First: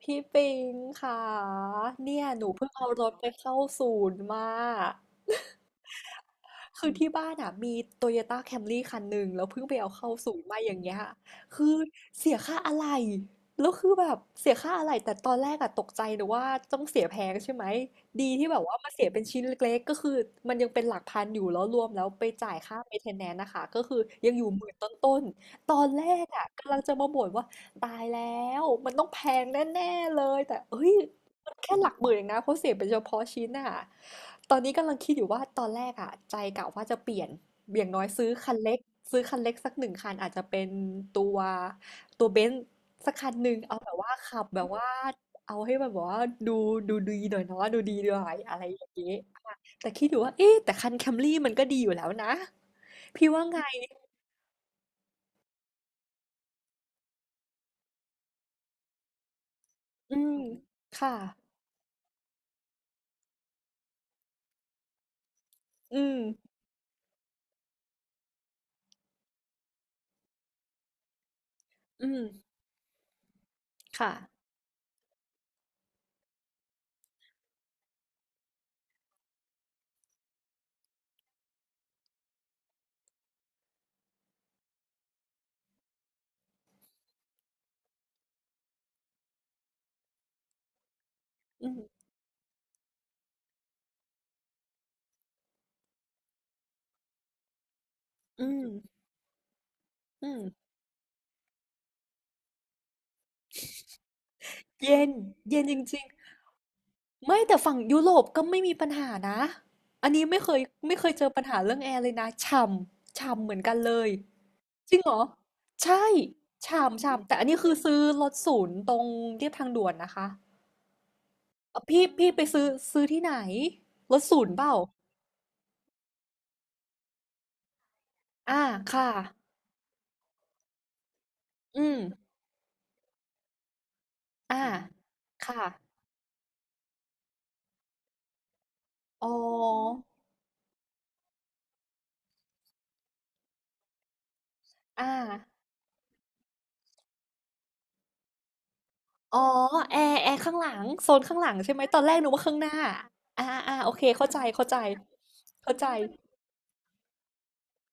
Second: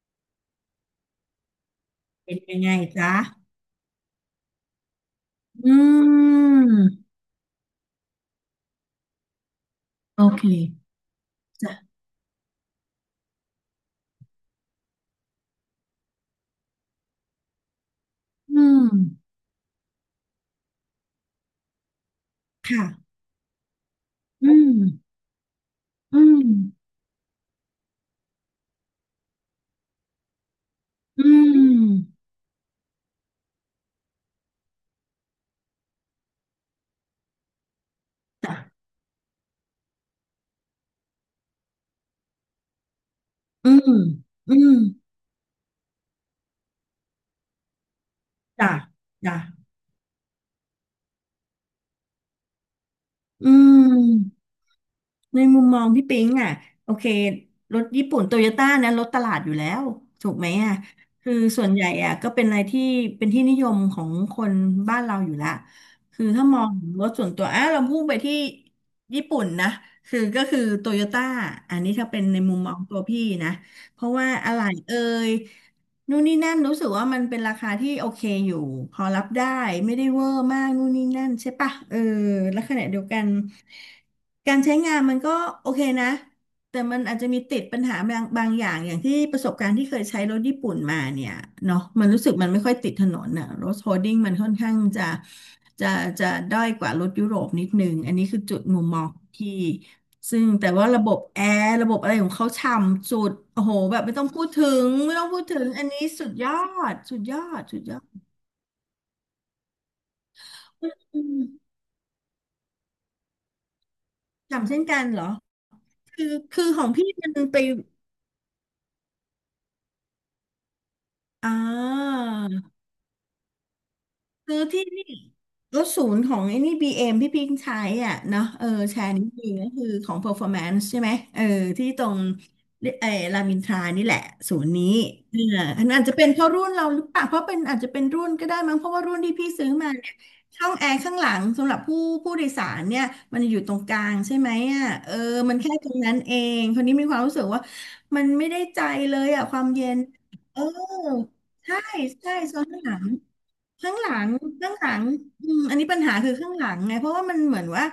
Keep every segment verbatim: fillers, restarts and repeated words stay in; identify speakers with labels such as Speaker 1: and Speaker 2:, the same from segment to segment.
Speaker 1: พี่ปิงค่ะเนี่ย
Speaker 2: เป็น
Speaker 1: หนู
Speaker 2: ยัง
Speaker 1: เพิ่
Speaker 2: ไง
Speaker 1: งเอาร
Speaker 2: จ๊ะ
Speaker 1: ถไปเข้าศูนย์มา
Speaker 2: อื
Speaker 1: คือที่
Speaker 2: ม
Speaker 1: บ้านอ่ะมีโตโยต้าแคมรี่คันหนึ่งแล้วเพิ่งไปเอาเข้า
Speaker 2: โอ
Speaker 1: ศูน
Speaker 2: เค
Speaker 1: ย์มาอย่างเงี้ยคือ
Speaker 2: จ้ะ
Speaker 1: เสียค่าอะไหล่แล้วคือแบบเสียค่าอะไหล่แต่ตอนแรกอะตกใจหนูว่าต้องเสียแพงใช่ไหมดีที่แบบ
Speaker 2: อื
Speaker 1: ว่า
Speaker 2: ม
Speaker 1: มาเสียเป็นชิ้นเล็กๆก็คือมันยังเป็นหลักพันอยู่แล้วรวมแล้วไปจ่ายค่า
Speaker 2: ค่ะ
Speaker 1: เม i n t นแนน n นะคะก็คือยังอยู่
Speaker 2: อื
Speaker 1: หมื่
Speaker 2: ม
Speaker 1: นต้นๆตอนแร
Speaker 2: อื
Speaker 1: กอะ
Speaker 2: ม
Speaker 1: กำลังจะมาบ่นว่าตายแล้วมันต้องแพงแน่ๆเลยแต่เอ้ย
Speaker 2: อื
Speaker 1: แค่หลักหมื่นเอ
Speaker 2: ม
Speaker 1: งนะเขาเสียเป็นเฉพาะชิ้นน่ะตอนนี้กำลังคิดอยู่ว่าตอนแรกอะใจกะว่าจะเปลี่ยนอย่างน้อยซื้อคั
Speaker 2: จ้ะ
Speaker 1: นเล็กซื้อคันเล็กสักหนึ่งคันอาจจะเป็นตัวตัวเบนซ์สักคันหนึ่ง
Speaker 2: อื
Speaker 1: เอาแบ
Speaker 2: ม
Speaker 1: บว่าขับ
Speaker 2: อื
Speaker 1: แบบ
Speaker 2: ม
Speaker 1: ว่าเอาให้มันแบบว่าดูดูดีหน่อยเนาะดูดีหน่อยอะไร
Speaker 2: จ้ะ
Speaker 1: อย่างนี้
Speaker 2: จ้ะ
Speaker 1: อ่ะแต่คิดอยู่ว่าเอ๊ะแต่คันแคมรี่มันก็ดีอยู่แล้วนะพี่ว่า
Speaker 2: อื
Speaker 1: ไง
Speaker 2: ม ในมุมมองพี่ปิ๊งอ่ะโอเครถญี่ปุ่นโตโยต้านะรถตลาดอยู่แล้ว
Speaker 1: อื
Speaker 2: ถูก
Speaker 1: ม
Speaker 2: ไหมอ่ะ
Speaker 1: ค่ะ
Speaker 2: คือส่วนใหญ่อ่ะก็เป็นอะไรที่เป็นที่นิยมของคนบ้านเราอยู่ละ
Speaker 1: อืม
Speaker 2: คือถ้ามองถึงรถส่วนตัวอ่ะเราพุ่งไปที่ญี่ปุ่นนะคือก็คือโตโยต้าอันนี้
Speaker 1: อื
Speaker 2: ถ้า
Speaker 1: ม
Speaker 2: เป็นในมุมมองตัวพี่นะเพ
Speaker 1: ค่ะ
Speaker 2: ราะว่าอะไหล่เอ่ย นู่นนี่นั่นรู้สึกว่ามันเป็นราคาที่โอเคอยู่พอรับได้ไม่ได้เวอร์มากนู่นนี่นั่นใช่ปะเออแล้วขณะเดียวกันการใช้งานมันก็โอเคนะ แต่มันอาจจะมีติดปัญหาบางบางอย่างอย่างที่ประสบการณ์ที่เคยใช้รถญี่ปุ่นมาเนี่ย
Speaker 1: อื
Speaker 2: เนาะ
Speaker 1: ม
Speaker 2: มันรู้สึกมันไม่ค่อยติดถนนน่ะรถโฮดดิ้งมันค่อนข้างจะจะจะด้อยกว่ารถยุโรปนิดนึงอันนี้คือ
Speaker 1: อื
Speaker 2: จุด
Speaker 1: ม
Speaker 2: มุมมองที่
Speaker 1: อื
Speaker 2: ซึ่
Speaker 1: ม
Speaker 2: งแต่ว่าระบบแอร์ระบบอะไรของเขาฉ่ำสุดโอ้โหแบบไม่ต้องพูดถึง
Speaker 1: เย็น
Speaker 2: ไม่ต้องพูดถึ
Speaker 1: เย็น
Speaker 2: ง
Speaker 1: จ
Speaker 2: อัน
Speaker 1: ริ
Speaker 2: นี้
Speaker 1: ง
Speaker 2: สุดยอดสุดย
Speaker 1: ไม่
Speaker 2: อ
Speaker 1: แต่
Speaker 2: ด
Speaker 1: ฝั่
Speaker 2: สุ
Speaker 1: ง
Speaker 2: ดยอ
Speaker 1: ยุโร
Speaker 2: ด
Speaker 1: ปก็ไม่มีปัญหานะอันนี้ไม่เคยไม่เคย
Speaker 2: อื
Speaker 1: เจอปัญ
Speaker 2: ม
Speaker 1: หาเรื่องแอร์เลยนะฉ่ำฉ่ำเหมือนกันเลย
Speaker 2: ฉ่ำเช่น
Speaker 1: จริ
Speaker 2: กั
Speaker 1: ง
Speaker 2: น
Speaker 1: เหร
Speaker 2: เห
Speaker 1: อ
Speaker 2: รอ
Speaker 1: ใช่
Speaker 2: คือคือของ
Speaker 1: ฉ่ำ
Speaker 2: พี่
Speaker 1: ฉ่ำ
Speaker 2: มัน
Speaker 1: แต่อันนี้
Speaker 2: ไป
Speaker 1: คือซื้อรถศูนย์ตรงเรียบทางด่วนนะคะ
Speaker 2: อ่
Speaker 1: เอ่อพี่พี่ไปซื้อ
Speaker 2: า
Speaker 1: ซื้อที่ไหนรถศูนย์
Speaker 2: ซื้อ
Speaker 1: เปล่า
Speaker 2: ที่นี่รถศูนย์ของไอ้นี่บีเอ็มที่พิงใช้อ่ะเนาะ
Speaker 1: อ่า
Speaker 2: เออแช
Speaker 1: ค่ะ
Speaker 2: ร์นี้ดีก็คือของ performance ใช่ไหมเออ
Speaker 1: อื
Speaker 2: ที่
Speaker 1: ม
Speaker 2: ตรงเออรามอินทรานี่แหละศู
Speaker 1: อ่า
Speaker 2: นย์นี้เออ
Speaker 1: ค่ะ
Speaker 2: อันอาจจะเป็นเพราะรุ่นเราหรือเปล่าเพราะเป็นอาจจะเป็นรุ่นก็ได้มั้งเพราะว่ารุ่น
Speaker 1: อ๋อ
Speaker 2: ที่พี่ซื้อมาเนี่ยช่องแอร์ข้างหลังสำหรับผู้ผู้โดยสารเนี่ยมันอยู่ตรงกลางใช่ไหมอ่ะ
Speaker 1: อ่า
Speaker 2: เออมันแค่ตรงนั้นเองคนนี้มีความรู้สึกว่ามันไม่ได้ใจเลย
Speaker 1: อ๋อ
Speaker 2: อ่ะความเย็
Speaker 1: แอ
Speaker 2: น
Speaker 1: ร์แอร์ข้าง
Speaker 2: เออ
Speaker 1: หลังโซนข้างหลังใช่
Speaker 2: ใช่
Speaker 1: ไหมตอนแรกหนู
Speaker 2: ใช่
Speaker 1: ว่าข้า
Speaker 2: โซ
Speaker 1: งห
Speaker 2: น
Speaker 1: น้า
Speaker 2: ข้างหลัง
Speaker 1: อ่าอ่าโอ
Speaker 2: ข้าง
Speaker 1: เค
Speaker 2: หลั
Speaker 1: เข้า
Speaker 2: ง
Speaker 1: ใจเข้า
Speaker 2: ข้าง
Speaker 1: ใจ
Speaker 2: หลังอืมอั
Speaker 1: เข้า
Speaker 2: นนี้
Speaker 1: ใจ
Speaker 2: ปัญหาคือข้างหลังไงเพราะว่ามันเหมือนว่า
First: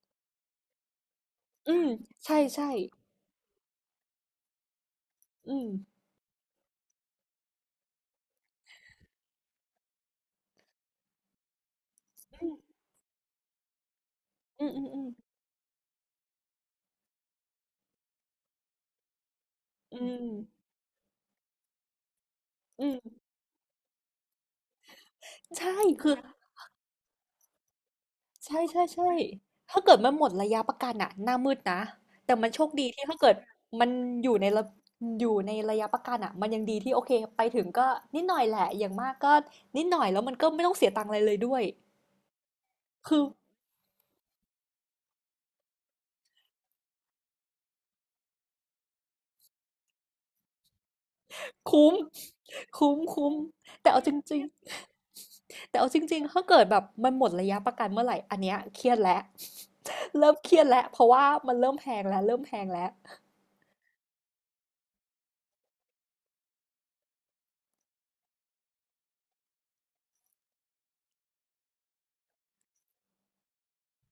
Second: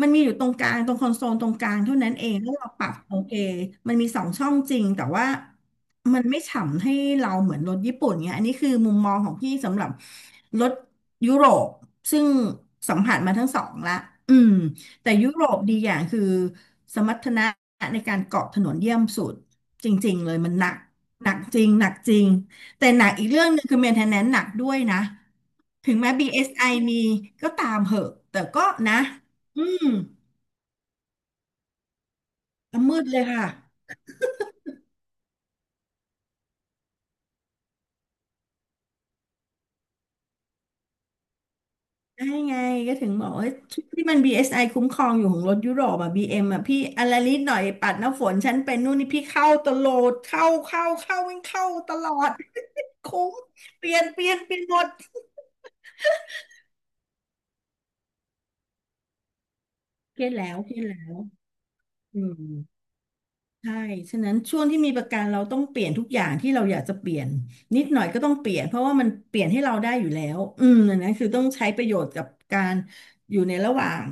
Speaker 2: มันมีอยู่ตรงกลางตรงคอนโซลตรงกลา
Speaker 1: อื
Speaker 2: ง
Speaker 1: ม
Speaker 2: เท่านั้นเอง
Speaker 1: ใช่
Speaker 2: ถ้า
Speaker 1: ใช่
Speaker 2: เราปรับโอเคมันมีสองช่องจริงแต่ว่า
Speaker 1: อืม
Speaker 2: มันไม่ฉ่ำให้เราเหมือนรถญี่ปุ่นเงี้ยอันนี้คือมุมมองของพี่สำหรับรถยุโรปซึ่ง
Speaker 1: อืม
Speaker 2: สัมผัสมาทั้งสองละอืม
Speaker 1: อืมอืม
Speaker 2: แต่ยุโรปดีอย่างคือสมรรถนะในการเกาะถนนเยี่ยมสุดจ
Speaker 1: อื
Speaker 2: ริง
Speaker 1: ม
Speaker 2: ๆเลยมันหนักหนักจริงหนักจริง
Speaker 1: อื
Speaker 2: แต่หนัก
Speaker 1: ม
Speaker 2: อีกเรื่องหนึ่งคือ maintenance หนักด้วยนะ
Speaker 1: ใช่
Speaker 2: ถึง
Speaker 1: คื
Speaker 2: แม้
Speaker 1: อ
Speaker 2: บี เอส ไอ มีก็ตามเหอะแต่
Speaker 1: ใช่
Speaker 2: ก็
Speaker 1: ใช่
Speaker 2: นะ
Speaker 1: ใช่
Speaker 2: อื
Speaker 1: ถ้า
Speaker 2: ม
Speaker 1: เกิดมันหมดระยะประกันอ่ะหน้ามืดนะแต่มันโชคดี
Speaker 2: มื
Speaker 1: ที่
Speaker 2: ดเล
Speaker 1: ถ้า
Speaker 2: ย
Speaker 1: เกิด
Speaker 2: ค่ะ
Speaker 1: มันอยู่ในระอยู่ในระยะประกันอะมันยังดีที่โอเคไปถึงก็นิดหน่อยแหละอย่างมากก็นิดหน่อยแล้วมันก็ไม่ต้องเสียตังค์อะไรเลยด้วย
Speaker 2: ได้ไงก็ถึง
Speaker 1: คือ
Speaker 2: บอกว่าชุดที่มัน บี เอส ไอ คุ้มครองอยู่ของรถยุโรปอ่ะ บี เอ็ม อมอ่ะพี่อะไรนิดหน่อยปัดน้ำฝนฉันเป็นนู่นนี่พี่เข้าตลอดเข้าเข้าเข้าวิ่งเข้า
Speaker 1: คุ้
Speaker 2: ต
Speaker 1: ม
Speaker 2: ลอด
Speaker 1: คุ้ม
Speaker 2: คุ้
Speaker 1: คุ้ม
Speaker 2: มเป
Speaker 1: แต่
Speaker 2: ลี่ย
Speaker 1: เอา
Speaker 2: น
Speaker 1: จ
Speaker 2: เปลี่ย
Speaker 1: ริ
Speaker 2: น
Speaker 1: ง
Speaker 2: เปลี่ยนหมด
Speaker 1: ๆแต่เอาจริงๆถ้าเกิดแบบมันหมดระยะประกันเมื่อไหร่อันเนี้ยเครียดแล้ว
Speaker 2: เครีย
Speaker 1: เริ่
Speaker 2: ด
Speaker 1: มเค
Speaker 2: แล้
Speaker 1: รี
Speaker 2: ว
Speaker 1: ยด
Speaker 2: เครี
Speaker 1: แล้
Speaker 2: ย
Speaker 1: ว
Speaker 2: ด
Speaker 1: เพ
Speaker 2: แล้
Speaker 1: ราะ
Speaker 2: ว
Speaker 1: ว่ามันเริ่มแพงแล้ว
Speaker 2: อื
Speaker 1: เริ่มแพง
Speaker 2: ม
Speaker 1: แล้ว
Speaker 2: ใช่ ฉะนั้นช่วงที่มีประกันเราต้องเปลี่ยนทุกอย่างที่เราอยากจะเปลี่ยนนิดหน่อยก็ต้องเปลี่ยนเพราะว่ามันเปลี่ยนให้เราได้อยู่แล้ว อืมอันนั้นคือต้องใช้ประโยชน์กับการอยู่ในระหว่าง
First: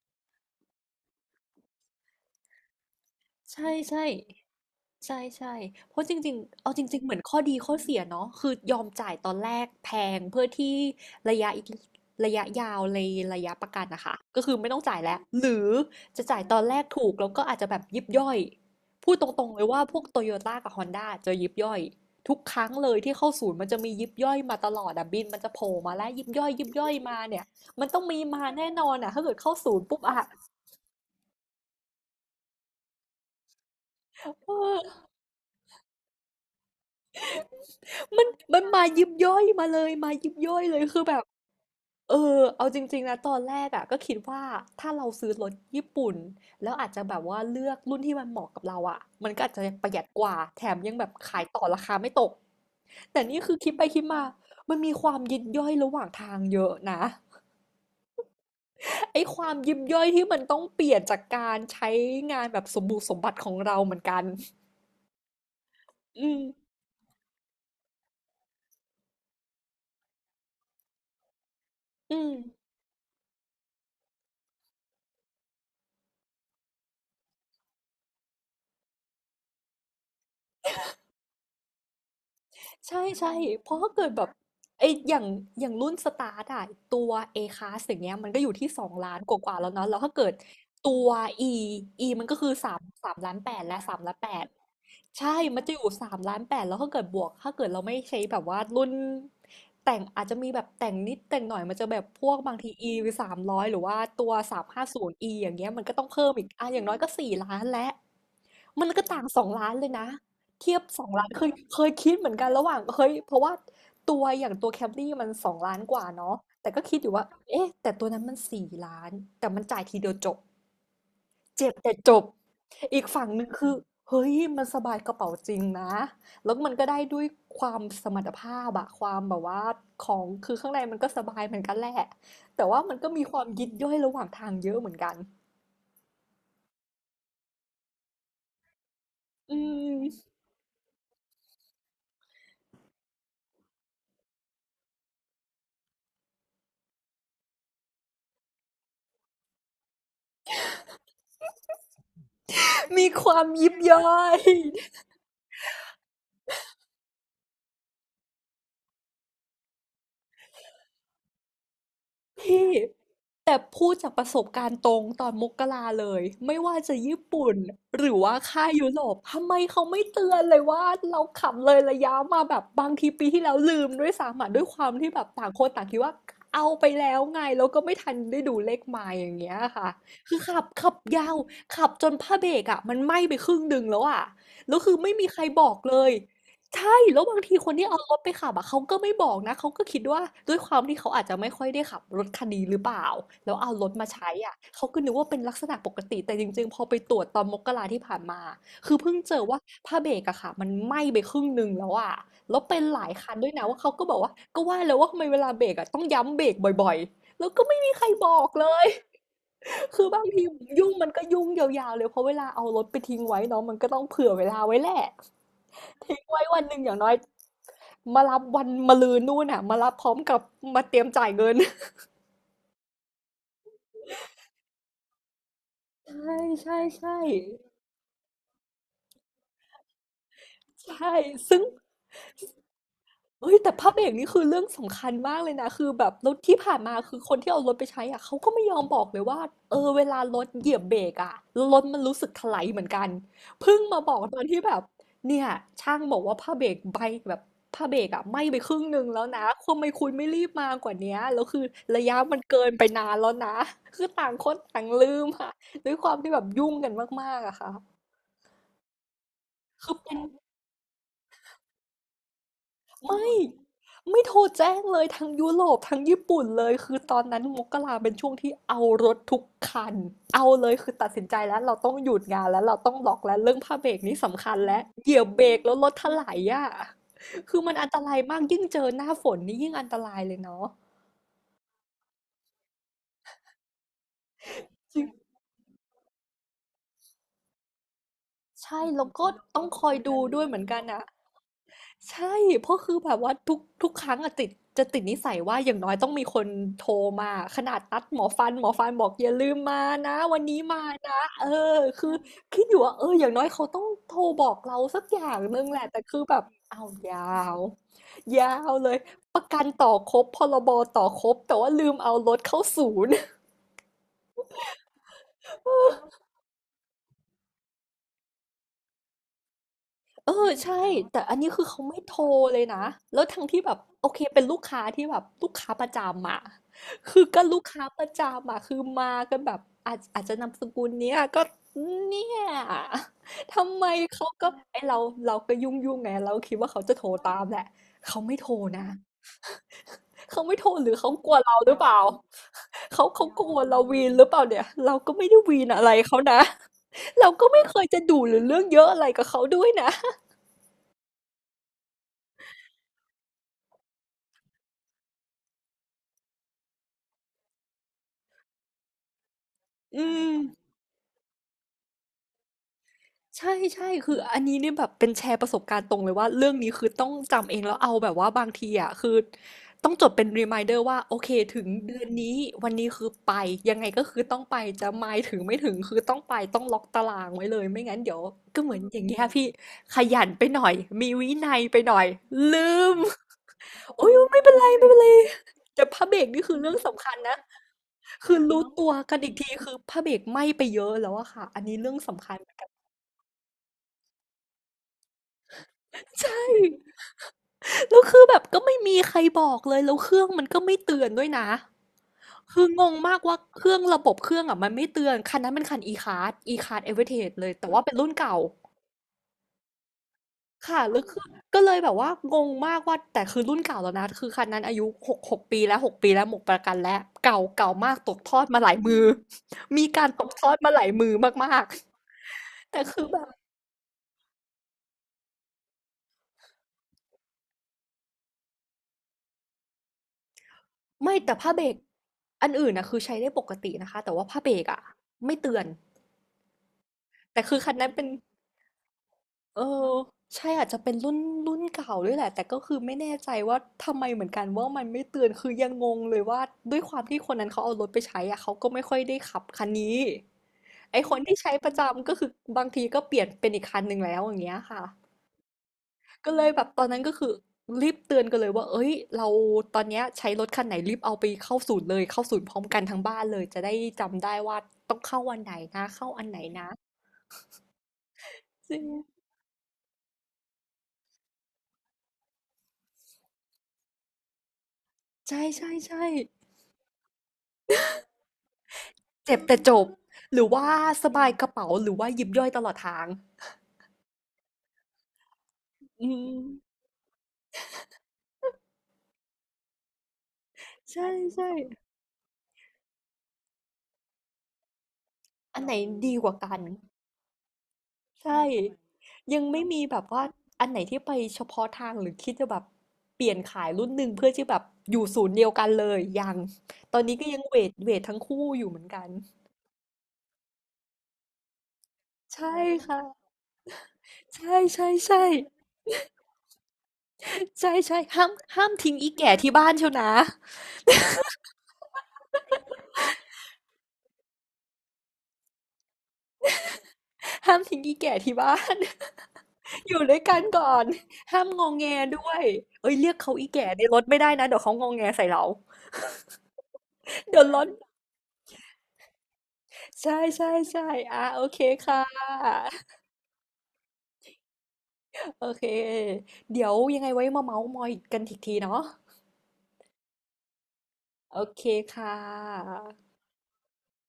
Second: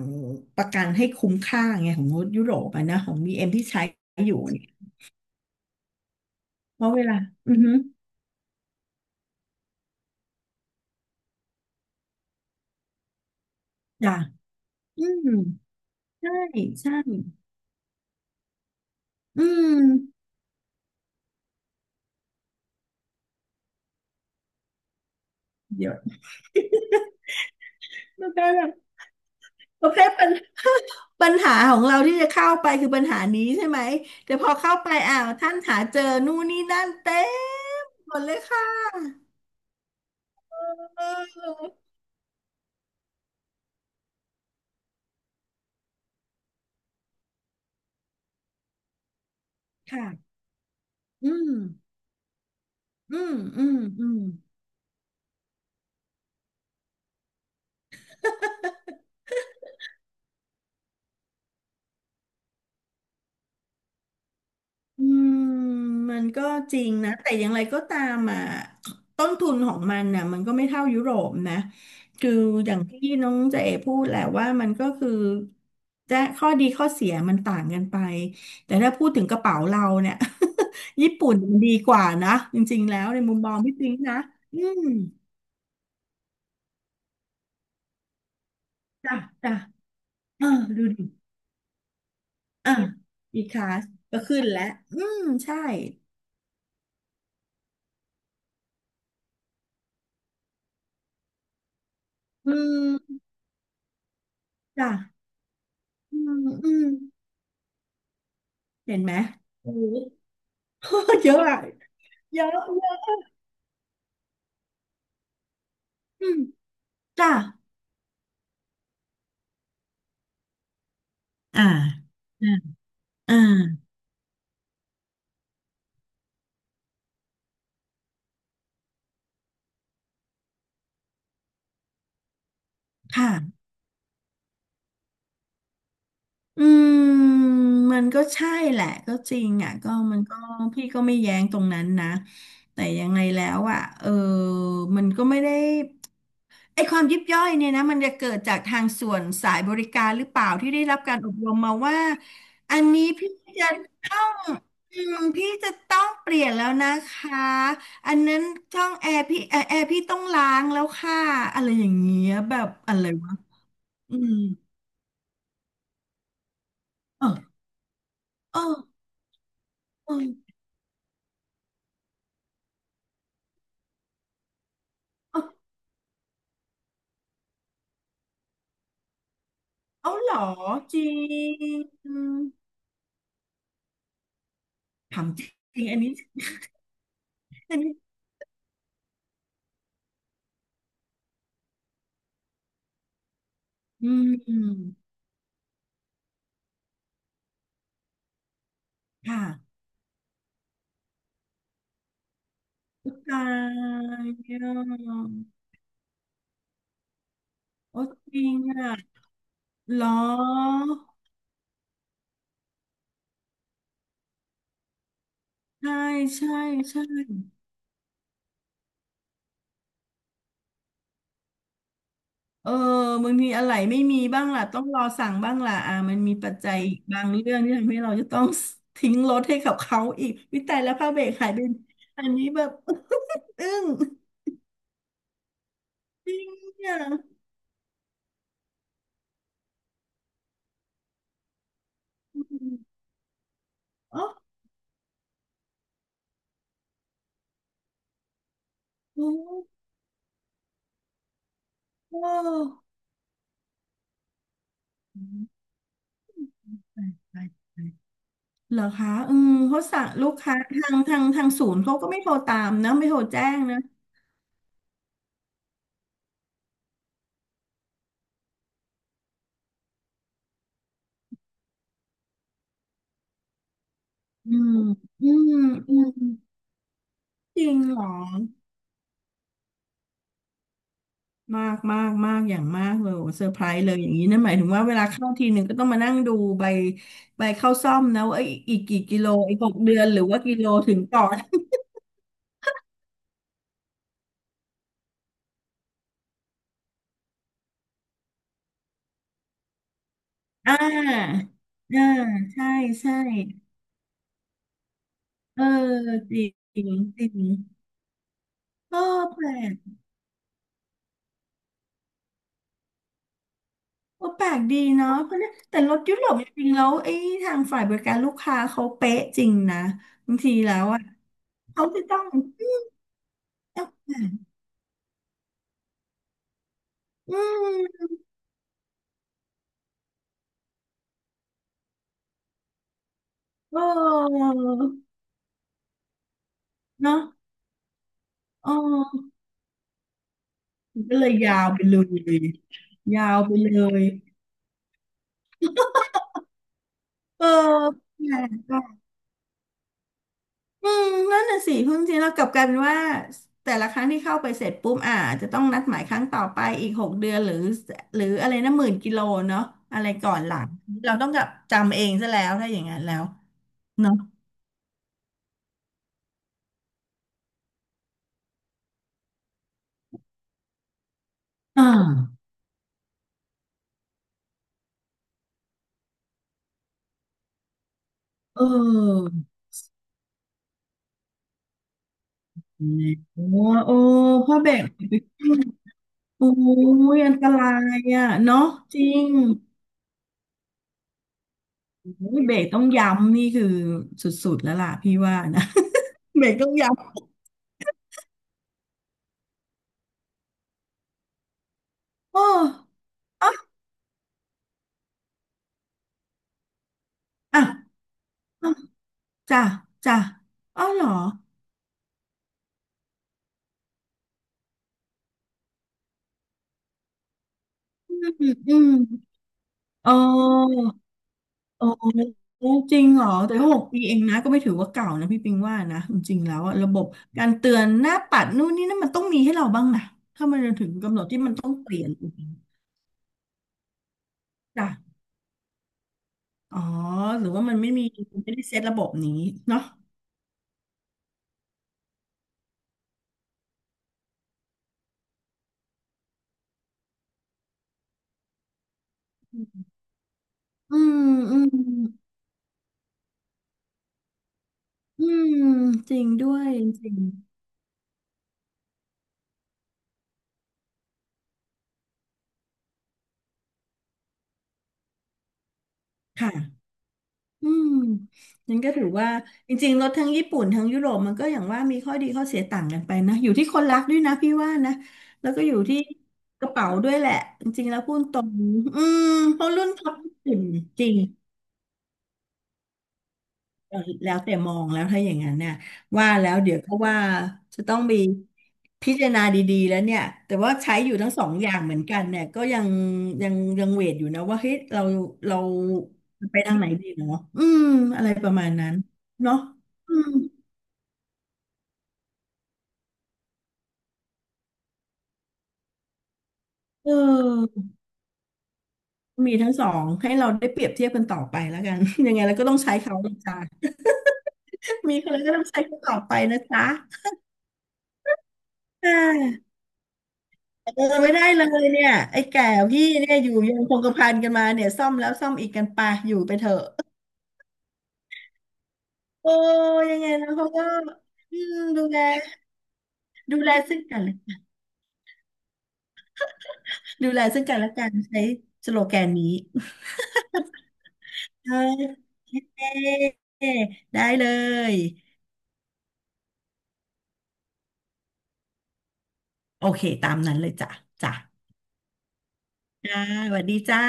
Speaker 2: ประกันให้คุ้มค่าไงของรถยุโรปอะนะของ b มที่
Speaker 1: ใช่
Speaker 2: ใช้
Speaker 1: ใช่
Speaker 2: อยู่เนี่ย
Speaker 1: ใช่ๆเพราะจริงๆเอาจ
Speaker 2: เพราะ
Speaker 1: ริ
Speaker 2: เว
Speaker 1: งๆเห
Speaker 2: ลา
Speaker 1: มือนข้อ
Speaker 2: อื
Speaker 1: ดี
Speaker 2: อฮึ
Speaker 1: ข้อเสียเนาะคือยอมจ่ายตอนแรกแพงเพื่อที่ระยะอีกระยะยาวในระยะประกันนะคะ
Speaker 2: จ้ะ
Speaker 1: ก็คือไม่ต้องจ่าย
Speaker 2: อื
Speaker 1: แล้ว
Speaker 2: ม
Speaker 1: หรือจะ
Speaker 2: ใช่
Speaker 1: จ่ายตอนแรก
Speaker 2: ใช่
Speaker 1: ถูกแล้วก็อาจจะแบบยิบย่อยพูดต
Speaker 2: อื
Speaker 1: รงๆเลยว่า
Speaker 2: ม
Speaker 1: พวกโตโยต้ากับฮอนด้าจะยิบย่อยทุกครั้งเลยที่เข้าศูนย์มันจะมียิบย่อยมาตลอดอะบินมันจะโผล่
Speaker 2: เดี๋ย
Speaker 1: มา
Speaker 2: ว
Speaker 1: แล้วยิบย่อยยบย่อยมาเนี่ยมันต้องมี
Speaker 2: ไม่เป็
Speaker 1: มา
Speaker 2: นไร
Speaker 1: แน่นอนอะถ้าเกิดเข้าศูน
Speaker 2: ป
Speaker 1: ย์
Speaker 2: ระเภ
Speaker 1: ปุ๊บ
Speaker 2: ท
Speaker 1: อะ
Speaker 2: ปัญ ปัญหาของเราที่จะเข้าไปคือปัญหานี้ใช่ไหม
Speaker 1: เ
Speaker 2: แต่พอเข้าไป
Speaker 1: ออ
Speaker 2: อ้าวท่านหาเจอนู่นนี่นั่นเต็มหมด
Speaker 1: มัน
Speaker 2: เลย
Speaker 1: มันมา
Speaker 2: ค่ะ
Speaker 1: ยิบย่อยมาเลยมายิบย่อยเลยคื
Speaker 2: เ
Speaker 1: อแบบ
Speaker 2: ออ
Speaker 1: เออเอาจริงๆนะตอนแรกอ่ะก็คิดว่าถ้าเราซื้อรถญี่ปุ่นแล้วอาจจะแบบว่าเลือกรุ่นที่มันเหมาะกับเราอ่ะมันก็อาจจะประหยัดก
Speaker 2: ค่ะ
Speaker 1: ว่าแถมยังแบบ
Speaker 2: อื
Speaker 1: ขาย
Speaker 2: ม
Speaker 1: ต่อราคาไม่ตก
Speaker 2: อื
Speaker 1: แต่
Speaker 2: ม
Speaker 1: นี่คือ
Speaker 2: อื
Speaker 1: คิด
Speaker 2: ม
Speaker 1: ไปคิด
Speaker 2: อืม
Speaker 1: มามันมีความยิบย่อยระหว่างทางเยอะนะไอ้ความยิบย่อยที่มันต้องเปลี่ยนจากการใช้งานแบบสมบูรณ์สมบัติของเราเหมือนกัน
Speaker 2: อืมมัน
Speaker 1: อืม
Speaker 2: ก็จริงนะแต่อย่างไรก็ตามอ่ะต้นทุนของมันน่ะมันก็ไม่เท่ายุโรปนะ
Speaker 1: อื
Speaker 2: คื
Speaker 1: ม
Speaker 2: ออย่างที่น้องเจเอพูดแหละว่ามันก็คือจะข้อดีข้อเสียมันต่างกันไปแต่ถ้าพูดถึงกระเป๋าเราเนี่ย ญี่ปุ่นมันดีกว่านะจริงๆแล้
Speaker 1: ใช่
Speaker 2: วใน
Speaker 1: ใช่
Speaker 2: มุมมอง
Speaker 1: เพ
Speaker 2: พี่
Speaker 1: ราะ
Speaker 2: ปิ๊
Speaker 1: ถ้า
Speaker 2: ง
Speaker 1: เกิด
Speaker 2: นะ
Speaker 1: แบบ
Speaker 2: อืม
Speaker 1: ไออย่างอย่างรุ่นสตาร์ทอะตัว เอ คลาส อย่างเงี้ยมันก็อยู่ที่สองล้า
Speaker 2: จ้ะ
Speaker 1: นก
Speaker 2: จ้ะ
Speaker 1: ว่าๆแล้วเนาะแล้วถ้าเกิด
Speaker 2: อ่าดู
Speaker 1: ตั
Speaker 2: ดิ
Speaker 1: ว E E มันก็คือ
Speaker 2: อ่า
Speaker 1: สามสามล้าน
Speaker 2: อี
Speaker 1: แป
Speaker 2: ค
Speaker 1: ด
Speaker 2: ลา
Speaker 1: และ
Speaker 2: ส
Speaker 1: สามล้าน
Speaker 2: ก็
Speaker 1: แป
Speaker 2: ขึ้น
Speaker 1: ด
Speaker 2: แล้วอืม
Speaker 1: ใช่
Speaker 2: ใช่
Speaker 1: มันจะอยู่สามล้านแปดแล้วถ้าเกิดบวกถ้าเกิดเราไม่ใช้แบบว่ารุ่นแต่งอาจจะมีแบบแต่งนิดแต่งหน่อยมันจะแบบพวก
Speaker 2: อื
Speaker 1: บางที E
Speaker 2: ม
Speaker 1: สามร้อยหรือว่าตัวสามห้า
Speaker 2: จ้ะ
Speaker 1: ศูนย์ E อย่างเงี้ยมันก็ต้อง
Speaker 2: อื
Speaker 1: เพิ่มอี
Speaker 2: ม
Speaker 1: กอ่ะ
Speaker 2: อื
Speaker 1: อย่าง
Speaker 2: ม
Speaker 1: น้อยก็สี่ล้านและมัน
Speaker 2: เห็
Speaker 1: ก็
Speaker 2: นไหม
Speaker 1: ต่างสองล้า
Speaker 2: โอ้
Speaker 1: นเลยนะ เทียบสอง ล้าน
Speaker 2: เยอะ
Speaker 1: เคย
Speaker 2: อะ
Speaker 1: เคยคิดเหมือน
Speaker 2: เย
Speaker 1: กั
Speaker 2: อะ
Speaker 1: นระหว่าง
Speaker 2: เย
Speaker 1: เฮ้ย
Speaker 2: อะ
Speaker 1: เพราะว่าตัวอย่างตัว แคมรี่ มันสองล้านกว่า
Speaker 2: อื
Speaker 1: เนาะ
Speaker 2: ม
Speaker 1: แต่ก็คิดอยู่ว่า
Speaker 2: จ้ะ
Speaker 1: เอ๊ะแต่ตัวนั้นมันสี่ล้านแต่มันจ่ายทีเดียวจบ
Speaker 2: อ่า
Speaker 1: เจ็บแต่จบ
Speaker 2: อ่า
Speaker 1: อีกฝั่ง
Speaker 2: อ่า
Speaker 1: หนึ่งคือเฮ้ยมันสบายกระเป๋าจริงนะแล้วมันก็ได้ด้วยความสมรรถภาพอะความแบบว่าของคือข้างในมันก็สบายเหมือนกันแหละแต่ว่ามันก็มีความ
Speaker 2: ค่ะ
Speaker 1: ยิบย่อยระหว่างทางเยอะเหมือนกัน
Speaker 2: อืมมันก็ใช่แหละก็จริง
Speaker 1: อื
Speaker 2: อ่ะก็
Speaker 1: ม
Speaker 2: มันก็พี่ก็ไม่แย้งตรงนั้นนะแต่ยังไงแล้วอ่ะเออมันก็ไม่ได้ ไอความยิบย่อยเนี่ยนะมันจะเกิดจากทางส่วนสายบริการหรือเปล่าที่ได้รับการอบรมมาว่าอันนี้
Speaker 1: มีค
Speaker 2: พี่
Speaker 1: วาม
Speaker 2: จะ
Speaker 1: ยิบย่อ
Speaker 2: ต้อง
Speaker 1: ย
Speaker 2: อืมพี่จะต้องเปลี่ยนแล้วนะคะอันนั้นช่องแอร์พี่แอร์แอร์พี่ต้องล้างแล้วค่ะอะไรอย่างเงี้ยแบ
Speaker 1: พี่
Speaker 2: บอะไรวะ
Speaker 1: แต่พูดจาก
Speaker 2: อื
Speaker 1: ประ
Speaker 2: ม
Speaker 1: สบการณ์ตรงตอนมกราเลยไม่ว่าจะญี่
Speaker 2: เออ
Speaker 1: ปุ่นหรือว่า
Speaker 2: เอ
Speaker 1: ค่ายยุโร
Speaker 2: อ
Speaker 1: ปทำไมเขาไม่เตือน
Speaker 2: เออ
Speaker 1: เลยว่าเราขับเลยระยะมาแบบบางทีปีที่แล้วลืมด้วยซ้ำอะด้วยความที่แบบ
Speaker 2: เอ
Speaker 1: ต่า
Speaker 2: อ
Speaker 1: งคนต่างคิดว่าเอาไปแล้วไงแล้วก็ไม่ทันได้ดูเลขไมล์อย่างเงี้ยค่ะ
Speaker 2: เอาเหร
Speaker 1: คือ
Speaker 2: อ
Speaker 1: ขับขับ
Speaker 2: จริ
Speaker 1: ยาว
Speaker 2: ง
Speaker 1: ขับจ
Speaker 2: อื
Speaker 1: นผ้า
Speaker 2: ม
Speaker 1: เบรกอะมันไหม้ไปครึ่งหนึ่งแล้วอะแล้วคือไม่
Speaker 2: ถา
Speaker 1: มี
Speaker 2: ม
Speaker 1: ใค
Speaker 2: จ
Speaker 1: ร
Speaker 2: ร
Speaker 1: บอก
Speaker 2: ิง
Speaker 1: เล
Speaker 2: อัน
Speaker 1: ย
Speaker 2: นี้
Speaker 1: ใช่แล้วบางทีคน
Speaker 2: อัน
Speaker 1: ที่
Speaker 2: นี้
Speaker 1: เอารถไปขับอะเขาก็ไม่บอกนะเขาก็คิดว่าด้วยความที่เขาอาจจะไม่ค่อยได้ขับรถคันนี้หรือเปล่าแล้วเอารถมา
Speaker 2: อืม
Speaker 1: ใช้
Speaker 2: อื
Speaker 1: อะ
Speaker 2: ม
Speaker 1: เขาก็นึกว่าเป็นลักษณะปกติแต่จริงๆพอไปตรวจตอนมกราที่ผ่านมาคือเพิ่งเจอว่า
Speaker 2: ค่ะ
Speaker 1: ผ้าเบรกอะค่ะมันไหม้ไปครึ่งหนึ่งแล้วอะแล้วเป็นหลายคัน
Speaker 2: ตา
Speaker 1: ด้วยนะว่าเขาก็บอก
Speaker 2: ย
Speaker 1: ว่า
Speaker 2: เนี่
Speaker 1: ก็ว่าแล้วว่าทำไม
Speaker 2: ย
Speaker 1: เวลาเบรกอะต้องย้ำเบรกบ่อยๆแล้วก็ไม่มี
Speaker 2: โอ้
Speaker 1: ใครบ
Speaker 2: จ
Speaker 1: อ
Speaker 2: ริ
Speaker 1: ก
Speaker 2: ง
Speaker 1: เลย
Speaker 2: อ่ะ เห
Speaker 1: คื
Speaker 2: ร
Speaker 1: อบางที
Speaker 2: อ
Speaker 1: ยุ่งมันก็ยุ่งยาวๆเลยเพราะเวลาเอารถไปทิ้งไว้เนาะมันก็ต้องเผื่อเวลาไว้แหละ
Speaker 2: ใช่
Speaker 1: ทิ้งไว้
Speaker 2: ใช่
Speaker 1: วันหนึ่งอย่าง
Speaker 2: ใช่
Speaker 1: น้อยมารับวันมะรืนนู่นน่ะมารับพร้อมกับมาเตรียมจ่ายเงิน
Speaker 2: เออมันมีอะไรไม่มีบ้างล่ะต้องรอสั่งบ้างล่ะอ่ามันมี
Speaker 1: ใช่
Speaker 2: ปัจจั
Speaker 1: ใช่
Speaker 2: ย
Speaker 1: ใช่
Speaker 2: บางเรื่องที่ทำให้เราจะต้อง ทิ้งรถให้กับเขาอีกวิตาย
Speaker 1: ใช
Speaker 2: แล้วผ้า
Speaker 1: ่
Speaker 2: เบรกหาย
Speaker 1: ซึ่
Speaker 2: ไป
Speaker 1: ง
Speaker 2: อันนี้แบบ
Speaker 1: เฮ้ย
Speaker 2: อึ้
Speaker 1: แต่พ
Speaker 2: ง
Speaker 1: ระเอกนี่คือเรื่องสำคัญมากเลยนะคือแบบ
Speaker 2: จ
Speaker 1: รถ
Speaker 2: ริง
Speaker 1: ที่ผ่านมา
Speaker 2: เนี่ย
Speaker 1: คือคนที่เอารถไปใช้อะเขาก็ไม่ยอมบอกเลยว่าเออเวลารถเหยียบเบรกอะรถมันรู้สึก
Speaker 2: อ
Speaker 1: ถลายเหมื
Speaker 2: ม
Speaker 1: อนกันเพิ่งมาบอ
Speaker 2: อ๋
Speaker 1: ก
Speaker 2: อ
Speaker 1: ตอนที่แบบเนี่ยช่างบอกว่าผ้าเบรกใบแบบผ้าเบรกอะไหม้ไปครึ่งหนึ่งแล้ว
Speaker 2: โอ้
Speaker 1: นะ
Speaker 2: โ
Speaker 1: ทำไมคุณไม่รีบมากว่าเนี้ยแล้วคือระยะมันเกิน
Speaker 2: ห
Speaker 1: ไปนานแล้วนะคือต่างคนต่างลืมอะด้วยความที่แบบยุ่งกัน
Speaker 2: ไป
Speaker 1: มา
Speaker 2: ไป
Speaker 1: กๆอะค่ะ
Speaker 2: ไปเหรอคะอืมเขา
Speaker 1: คือ
Speaker 2: สั่ง
Speaker 1: เป็น
Speaker 2: ลูกค้าทางทางทางศูนย์เขาก็ไม่โทรตามนะไม่โทร
Speaker 1: ไม่
Speaker 2: แจ้งนะ
Speaker 1: ไม่โทรแจ้งเลยทั้งยุโรปทั้งญี่ปุ่นเลยคือตอนนั้นมกราเป็นช่วงที่เอารถทุกคันเอาเลยคือตัดสินใจแล้วเราต้องหยุดงานแล้วเราต้องล็อกแล้วเรื่องผ้าเบรกนี่สำ
Speaker 2: อื
Speaker 1: คัญ
Speaker 2: ม
Speaker 1: แล้วเหยียบ
Speaker 2: อื
Speaker 1: เบร
Speaker 2: ม
Speaker 1: กแล้วรถ
Speaker 2: อื
Speaker 1: ถ
Speaker 2: ม
Speaker 1: ลายอ่ะคื
Speaker 2: จ
Speaker 1: อ
Speaker 2: ริ
Speaker 1: มัน
Speaker 2: ง
Speaker 1: อัน
Speaker 2: เห
Speaker 1: ต
Speaker 2: รอ
Speaker 1: รายมากยิ่งเจอหน้าฝนนี่ยิ่งอันตรายเลยเนาะ
Speaker 2: มากมากมากอย่างมากเลยโอ้เซอร์ไพรส์เลยอย่างนี้นั่นหมายถึงว่าเว
Speaker 1: จริ
Speaker 2: ลา
Speaker 1: ง
Speaker 2: เข้าทีหนึ่งก็ต้องมานั่งดูใบใบเข้าซ่อมนะว่าไอ้อี
Speaker 1: ใช่
Speaker 2: กกี่
Speaker 1: แล้ว
Speaker 2: กิ
Speaker 1: ก็
Speaker 2: โลอีก
Speaker 1: ต้อง
Speaker 2: หก
Speaker 1: คอ
Speaker 2: เดื
Speaker 1: ย
Speaker 2: อน
Speaker 1: ดู
Speaker 2: หรือว่า
Speaker 1: ด้วยเห
Speaker 2: กิ
Speaker 1: มือน
Speaker 2: โล
Speaker 1: กัน
Speaker 2: ถึง
Speaker 1: นะ
Speaker 2: ก่อน
Speaker 1: ใช่เพราะคือแบบว่าทุกทุกครั้งอะติดจะติดนิสัยว่าอย่างน้อยต้องมีคนโทรมาขนาดนัดหมอฟันหมอฟันบอกอย่าลืมมานะวันนี้
Speaker 2: อ่
Speaker 1: มานะ
Speaker 2: า
Speaker 1: เออ
Speaker 2: อ่า
Speaker 1: คือคิด
Speaker 2: ใช่
Speaker 1: อยู่ว่าเออ
Speaker 2: ใช่
Speaker 1: อย่างน้อยเขาต้องโทรบอกเราสักอย่างหนึ
Speaker 2: เออ
Speaker 1: งแหละแต่คือ
Speaker 2: จ
Speaker 1: แบ
Speaker 2: ริ
Speaker 1: บ
Speaker 2: งจ
Speaker 1: เอา
Speaker 2: ริง
Speaker 1: ยา
Speaker 2: จริง
Speaker 1: วยาวเล
Speaker 2: เอ
Speaker 1: ย
Speaker 2: อ
Speaker 1: ป
Speaker 2: แป
Speaker 1: ระ
Speaker 2: ล
Speaker 1: กันต่อ
Speaker 2: ก
Speaker 1: ครบพรบต่อครบแต่ว่าลืมเอารถเข้าศูนย์
Speaker 2: โอ้แปลกดีเนาะเพราะเนี่ยแต่รถยุโรปจริงๆแล้วไอ้ทางฝ่ายบริการลูกค้าเขาเป๊ะจริงนะ
Speaker 1: เอ
Speaker 2: บาง
Speaker 1: อ
Speaker 2: ที
Speaker 1: ใช่
Speaker 2: แล้วอ่ะ
Speaker 1: แต่อันนี้คือเขา
Speaker 2: เขา
Speaker 1: ไม่
Speaker 2: จะ
Speaker 1: โท
Speaker 2: ต้อ
Speaker 1: ร
Speaker 2: ง
Speaker 1: เลยนะแล้วทั้งที่แบบโอเคเป็นลูก ค้าที่แบบลูกค้าประจำอ่ะ คือ
Speaker 2: อื
Speaker 1: ก็ลูกค้าประ
Speaker 2: ม
Speaker 1: จำอะคือมากันแบบอาจอาจจะนามสกุลเนี้ยก็เนี่ย
Speaker 2: เ
Speaker 1: ทำไมเขา
Speaker 2: ออ
Speaker 1: ก็ไอเราเราก็ยุ่งยุ่งไงเราคิดว่าเขาจะโทร
Speaker 2: เนาะ
Speaker 1: ตามแหละเขาไม่โทร
Speaker 2: อ
Speaker 1: นะ
Speaker 2: ออ
Speaker 1: เขาไม่โทรหรือ
Speaker 2: มัน
Speaker 1: เขา
Speaker 2: ก็เล
Speaker 1: กลั
Speaker 2: ย
Speaker 1: วเรา
Speaker 2: ยาว
Speaker 1: หรือ
Speaker 2: ไป
Speaker 1: เป
Speaker 2: เล
Speaker 1: ล่า
Speaker 2: ย
Speaker 1: เขาเขา
Speaker 2: ยาว
Speaker 1: กลั
Speaker 2: ไป
Speaker 1: ว
Speaker 2: เล
Speaker 1: เรา
Speaker 2: ย
Speaker 1: วีนหรือเปล่าเนี่ยเราก็ไม่ได้วีนอะไรเขานะ เรา
Speaker 2: เอ
Speaker 1: ก็
Speaker 2: อ
Speaker 1: ไม่เคยจะดุ
Speaker 2: แป
Speaker 1: ห
Speaker 2: ล
Speaker 1: รือ
Speaker 2: ก
Speaker 1: เรื่องเยอะอะ
Speaker 2: อะ
Speaker 1: ไรกับเขาด้วยนะ
Speaker 2: อืมนั่นน่ะสิคุณจริงๆเรากลับกลายเป็นว่าแต่ละครั้งที่เข้าไปเสร็จปุ๊บอ่าจะต้องนัดหมายครั้งต่อไปอีกหกเดือนหรือหรืออะไรนะหมื่นกิโลเนาะ
Speaker 1: อื
Speaker 2: อะไรก่อ
Speaker 1: ม
Speaker 2: นหลังเราต้องกับจำเองซะแล้วถ้าอย่างนั้นแล้ว
Speaker 1: ใช่ๆคื
Speaker 2: เนาะ
Speaker 1: ออันนี้เนี่ยแบบเป็นแชร์ประสบการณ์ตรงเลยว่าเรื่องนี้คือต้องจำเองแล้วเอาแบบว่าบางทีอะคือต้องจดเป็น reminder ว่าโอเคถึง
Speaker 2: อ่
Speaker 1: เดือนนี้
Speaker 2: า
Speaker 1: วันนี้คือไปยังไงก็คือต้องไปจะไม่ถึงไม่ถึงคือต้องไปต้องล็อกตารางไว้เลยไม่งั้นเดี๋ยว
Speaker 2: เ
Speaker 1: ก็เหมือนอย่างเงี้ย
Speaker 2: ออ
Speaker 1: พี่ขยันไปหน่อยมีวินัยไปหน่อยลืม
Speaker 2: เนี่ยโอ้โอ้
Speaker 1: โอ้ยไม่เป็
Speaker 2: พ่
Speaker 1: น
Speaker 2: อ
Speaker 1: ไร
Speaker 2: เบรก
Speaker 1: ไม่เป็นไรแต่พราเบรกนี่
Speaker 2: โอ้
Speaker 1: คือเรื่องสำคัญ
Speaker 2: ยอั
Speaker 1: นะ
Speaker 2: นตรายอ่ะ
Speaker 1: คือ
Speaker 2: เนาะ
Speaker 1: รู้ตัว
Speaker 2: จริ
Speaker 1: กัน
Speaker 2: ง
Speaker 1: อีกทีคือพราเบรกไหม้ไปเยอะแล้วอะค่ะอันนี้เรื่องสำ
Speaker 2: โอ้
Speaker 1: คัญ
Speaker 2: ย
Speaker 1: เหมื
Speaker 2: เบ
Speaker 1: อ
Speaker 2: ร
Speaker 1: นกั
Speaker 2: ก
Speaker 1: น
Speaker 2: ต้องย้ำนี่คือสุดๆแล้วล่ะพี่ว่านะ
Speaker 1: ใช่
Speaker 2: เบรกต้องยาว
Speaker 1: แล้วคือแบบก็ไม่มีใครบอกเลยแล้วเครื่องมันก็ไม่เตือนด้วยนะ
Speaker 2: โอ้
Speaker 1: คืองงมากว่าเครื่องระบบเครื่องอะมันไม่เตือนคันนั้นเป็นคัน e-card e-card heritage เลยแต่ว่าเป็
Speaker 2: อ่ะ
Speaker 1: นรุ่นเก่า
Speaker 2: อ้าวจ้ะจ้ะ
Speaker 1: ค่ะ
Speaker 2: อ๋อ
Speaker 1: แล้
Speaker 2: เหร
Speaker 1: ว
Speaker 2: อ
Speaker 1: คือก็เลยแบบว่างงมากว่าแต่คือรุ่นเก่าแล้วนะคือคันนั้นอายุหกหกปีแล้วหกปีแล้วหมดประกันแล้วเก่าเก่ามากต
Speaker 2: อื
Speaker 1: กทอด
Speaker 2: ม
Speaker 1: มาหลา
Speaker 2: อื
Speaker 1: ย
Speaker 2: ม
Speaker 1: มือมีกา
Speaker 2: เ
Speaker 1: รตกทอดมาห
Speaker 2: ออ
Speaker 1: ลายมือมาก
Speaker 2: เออ
Speaker 1: ๆแต่
Speaker 2: จ
Speaker 1: คื
Speaker 2: ริ
Speaker 1: อ
Speaker 2: ง
Speaker 1: แบ
Speaker 2: เหร
Speaker 1: บ
Speaker 2: อ แต่หกปีเองนะ ก็ไม่ถือว่าเก่านะพี่ปิงว่านะจริงๆแล้วอะระบบการเตือนหน้าปัดนู่นนี่นั่นมันต้องมีให้เราบ้างนะ ถ้ามันถึงกำ
Speaker 1: ไม่
Speaker 2: หนด
Speaker 1: แต่
Speaker 2: ที่มั
Speaker 1: ผ้า
Speaker 2: น
Speaker 1: เบร
Speaker 2: ต้อง
Speaker 1: ก
Speaker 2: เปลี่ยน
Speaker 1: อันอื่นนะคือใช้ได้ปกตินะคะแต่ว่าผ้าเบรกอะ
Speaker 2: จ้ะ
Speaker 1: ไม่เตือน
Speaker 2: อ๋อ
Speaker 1: แต่
Speaker 2: หรือ
Speaker 1: คือ
Speaker 2: ว่า
Speaker 1: คั
Speaker 2: มั
Speaker 1: น
Speaker 2: น
Speaker 1: นั้
Speaker 2: ไม่
Speaker 1: นเป็
Speaker 2: มี
Speaker 1: น
Speaker 2: ไม่ได้เซตระบบนี้
Speaker 1: เอ
Speaker 2: เนาะ
Speaker 1: อใช่อาจจะเป็นรุ่นรุ่นเก่าด้วยแหละแต่ก็คือไม่แน่ใจว่าทำไมเหมือนกันว่ามันไม่เตือนคือยังงงเลยว่าด้วยความที่คนนั้นเขาเอารถไปใช้อะเขาก็ไม่ค่อยได้ขับคันนี้ไอ
Speaker 2: อื
Speaker 1: ค
Speaker 2: ม
Speaker 1: นที่ใช้
Speaker 2: อื
Speaker 1: ป
Speaker 2: ม
Speaker 1: ระจำก็คือบางทีก็เปลี่ยนเป็นอีกคันหนึ่งแล้วอย่างเงี้ยค่ะ
Speaker 2: อืมจริง
Speaker 1: ก็เล
Speaker 2: ด้
Speaker 1: ย
Speaker 2: ว
Speaker 1: แบ
Speaker 2: ย
Speaker 1: บต
Speaker 2: จ
Speaker 1: อนนั้น
Speaker 2: ริ
Speaker 1: ก็
Speaker 2: ง
Speaker 1: คือรีบเตือนกันเลยว่าเอ้ยเราตอนเนี้ยใช้รถคันไหนรีบเอาไปเข้าศูนย์เลยเข้าศูนย์พร้อมกันทั้งบ้านเลยจะได้จำได้ว่าต้องเข้าวันไหนนะเข้าอันไหนนะ
Speaker 2: ค่ะ อืม
Speaker 1: จ
Speaker 2: นั่
Speaker 1: ริ
Speaker 2: น
Speaker 1: ง
Speaker 2: ก็ถือว่าจริงๆรถทั้งญี่ปุ่นทั้งยุโรปมันก็อย่างว่ามีข้อดีข้อเสียต่างกันไปนะอยู่ที่คนรักด้วยนะพี่ว่านะ
Speaker 1: ใช่
Speaker 2: แล้วก็
Speaker 1: ใช่
Speaker 2: อยู่ที่
Speaker 1: ใช่
Speaker 2: กระเป๋าด้วยแหละจริงๆแล้วพูดตรงอืม
Speaker 1: เจ็บแต่
Speaker 2: เพราะ
Speaker 1: จ
Speaker 2: รุ่
Speaker 1: บ
Speaker 2: นท็อปญี่
Speaker 1: หรือ
Speaker 2: ปุ่น
Speaker 1: ว่า
Speaker 2: จ
Speaker 1: ส
Speaker 2: ริง
Speaker 1: บายกระเป๋าหรือว่ายิบย่อยตลอดทาง
Speaker 2: เออแล้วแต่มองแล้วถ้าอย่างนั้นเนี่ย
Speaker 1: อื
Speaker 2: ว่า
Speaker 1: ม
Speaker 2: แล้วเดี๋ยวก็ว่าจะต้องมีพิจารณาดีๆแล้วเนี่ยแต่ว่าใช้
Speaker 1: ใช่
Speaker 2: อยู่ทั้งส
Speaker 1: ใช่
Speaker 2: องอย่างเหมือนกันเนี่ยก็ยังยังยังเวทอยู่นะว่าเฮ้ยเราเรา
Speaker 1: อันไหนดีกว่ากั
Speaker 2: ไป
Speaker 1: น
Speaker 2: ทางไหนดีเนาะอืมอะไร
Speaker 1: ใช่
Speaker 2: ประมาณนั้น
Speaker 1: ยัง
Speaker 2: เนาะ
Speaker 1: ไม่มีแบบ
Speaker 2: อื
Speaker 1: ว่า
Speaker 2: ม
Speaker 1: อันไหนที่ไปเฉพาะทางหรือคิดจะแบบเปลี่ยนขายรุ่นหนึ่งเพื่อที่แบบอยู่ศูนย์เดียวกันเลยยังตอน
Speaker 2: เ
Speaker 1: นี้ก็ยังเวท
Speaker 2: ออ
Speaker 1: เวททั้งคู่อยู่เหมือนกัน
Speaker 2: มีทั้งสองให้เราได้เปรียบเทียบกันต่อไปแล้วกัน ยังไง
Speaker 1: ใช่
Speaker 2: เราก็ต้องใช้
Speaker 1: ค่ะ
Speaker 2: เขานะจ๊ะ
Speaker 1: ใช่ใช่
Speaker 2: มี
Speaker 1: ใช่
Speaker 2: คนเราก็ต้องใช้เขาต่อไปนะจ๊ะ
Speaker 1: ใช่ใช่ห้ามห้ามทิ้ง
Speaker 2: ใช
Speaker 1: อีแก่ที่บ้า
Speaker 2: ่
Speaker 1: นเชียวนะ
Speaker 2: เออไม่ได้เลยเนี่ยไอ้แก่พี่เนี่ยอยู่ยังคงกระพันกันมาเนี่ยซ่อมแล้วซ่อมอีกกันไปอยู่ไปเถอะ
Speaker 1: ห้ามทิ้งอีแก่ที่บ้าน
Speaker 2: โอ้
Speaker 1: อยู่ด้
Speaker 2: ยั
Speaker 1: วย
Speaker 2: งไง
Speaker 1: กัน
Speaker 2: นะ
Speaker 1: ก่อ
Speaker 2: เขาก็
Speaker 1: น ห้าม
Speaker 2: อื
Speaker 1: งอง
Speaker 2: ม
Speaker 1: แง
Speaker 2: ดู
Speaker 1: ด้
Speaker 2: แล
Speaker 1: วย เอ้ยเรียกเขาอี
Speaker 2: ดู
Speaker 1: แก่
Speaker 2: แล
Speaker 1: ในร
Speaker 2: ซึ่ง
Speaker 1: ถไม่
Speaker 2: กัน
Speaker 1: ได้
Speaker 2: แ
Speaker 1: นะเดี๋
Speaker 2: ละ
Speaker 1: ยวเขางองแงใส่เรา
Speaker 2: ดู
Speaker 1: เดี๋
Speaker 2: แล
Speaker 1: ยวร
Speaker 2: ซึ่ง
Speaker 1: ถ
Speaker 2: กันและกันใช้สโลแกนนี้
Speaker 1: ใช่ใช่ใช่อ่ะโอเค
Speaker 2: เออ
Speaker 1: ค่ะ
Speaker 2: เย้ได้เลย
Speaker 1: โอเคเดี๋ยวยังไงไว้มาเมาส์มอยกันอีกทีเนาะ
Speaker 2: โอเคตามนั้นเลยจ้ะจ้ะ
Speaker 1: โอเคค่ะ
Speaker 2: จ้าสวัสดีจ้า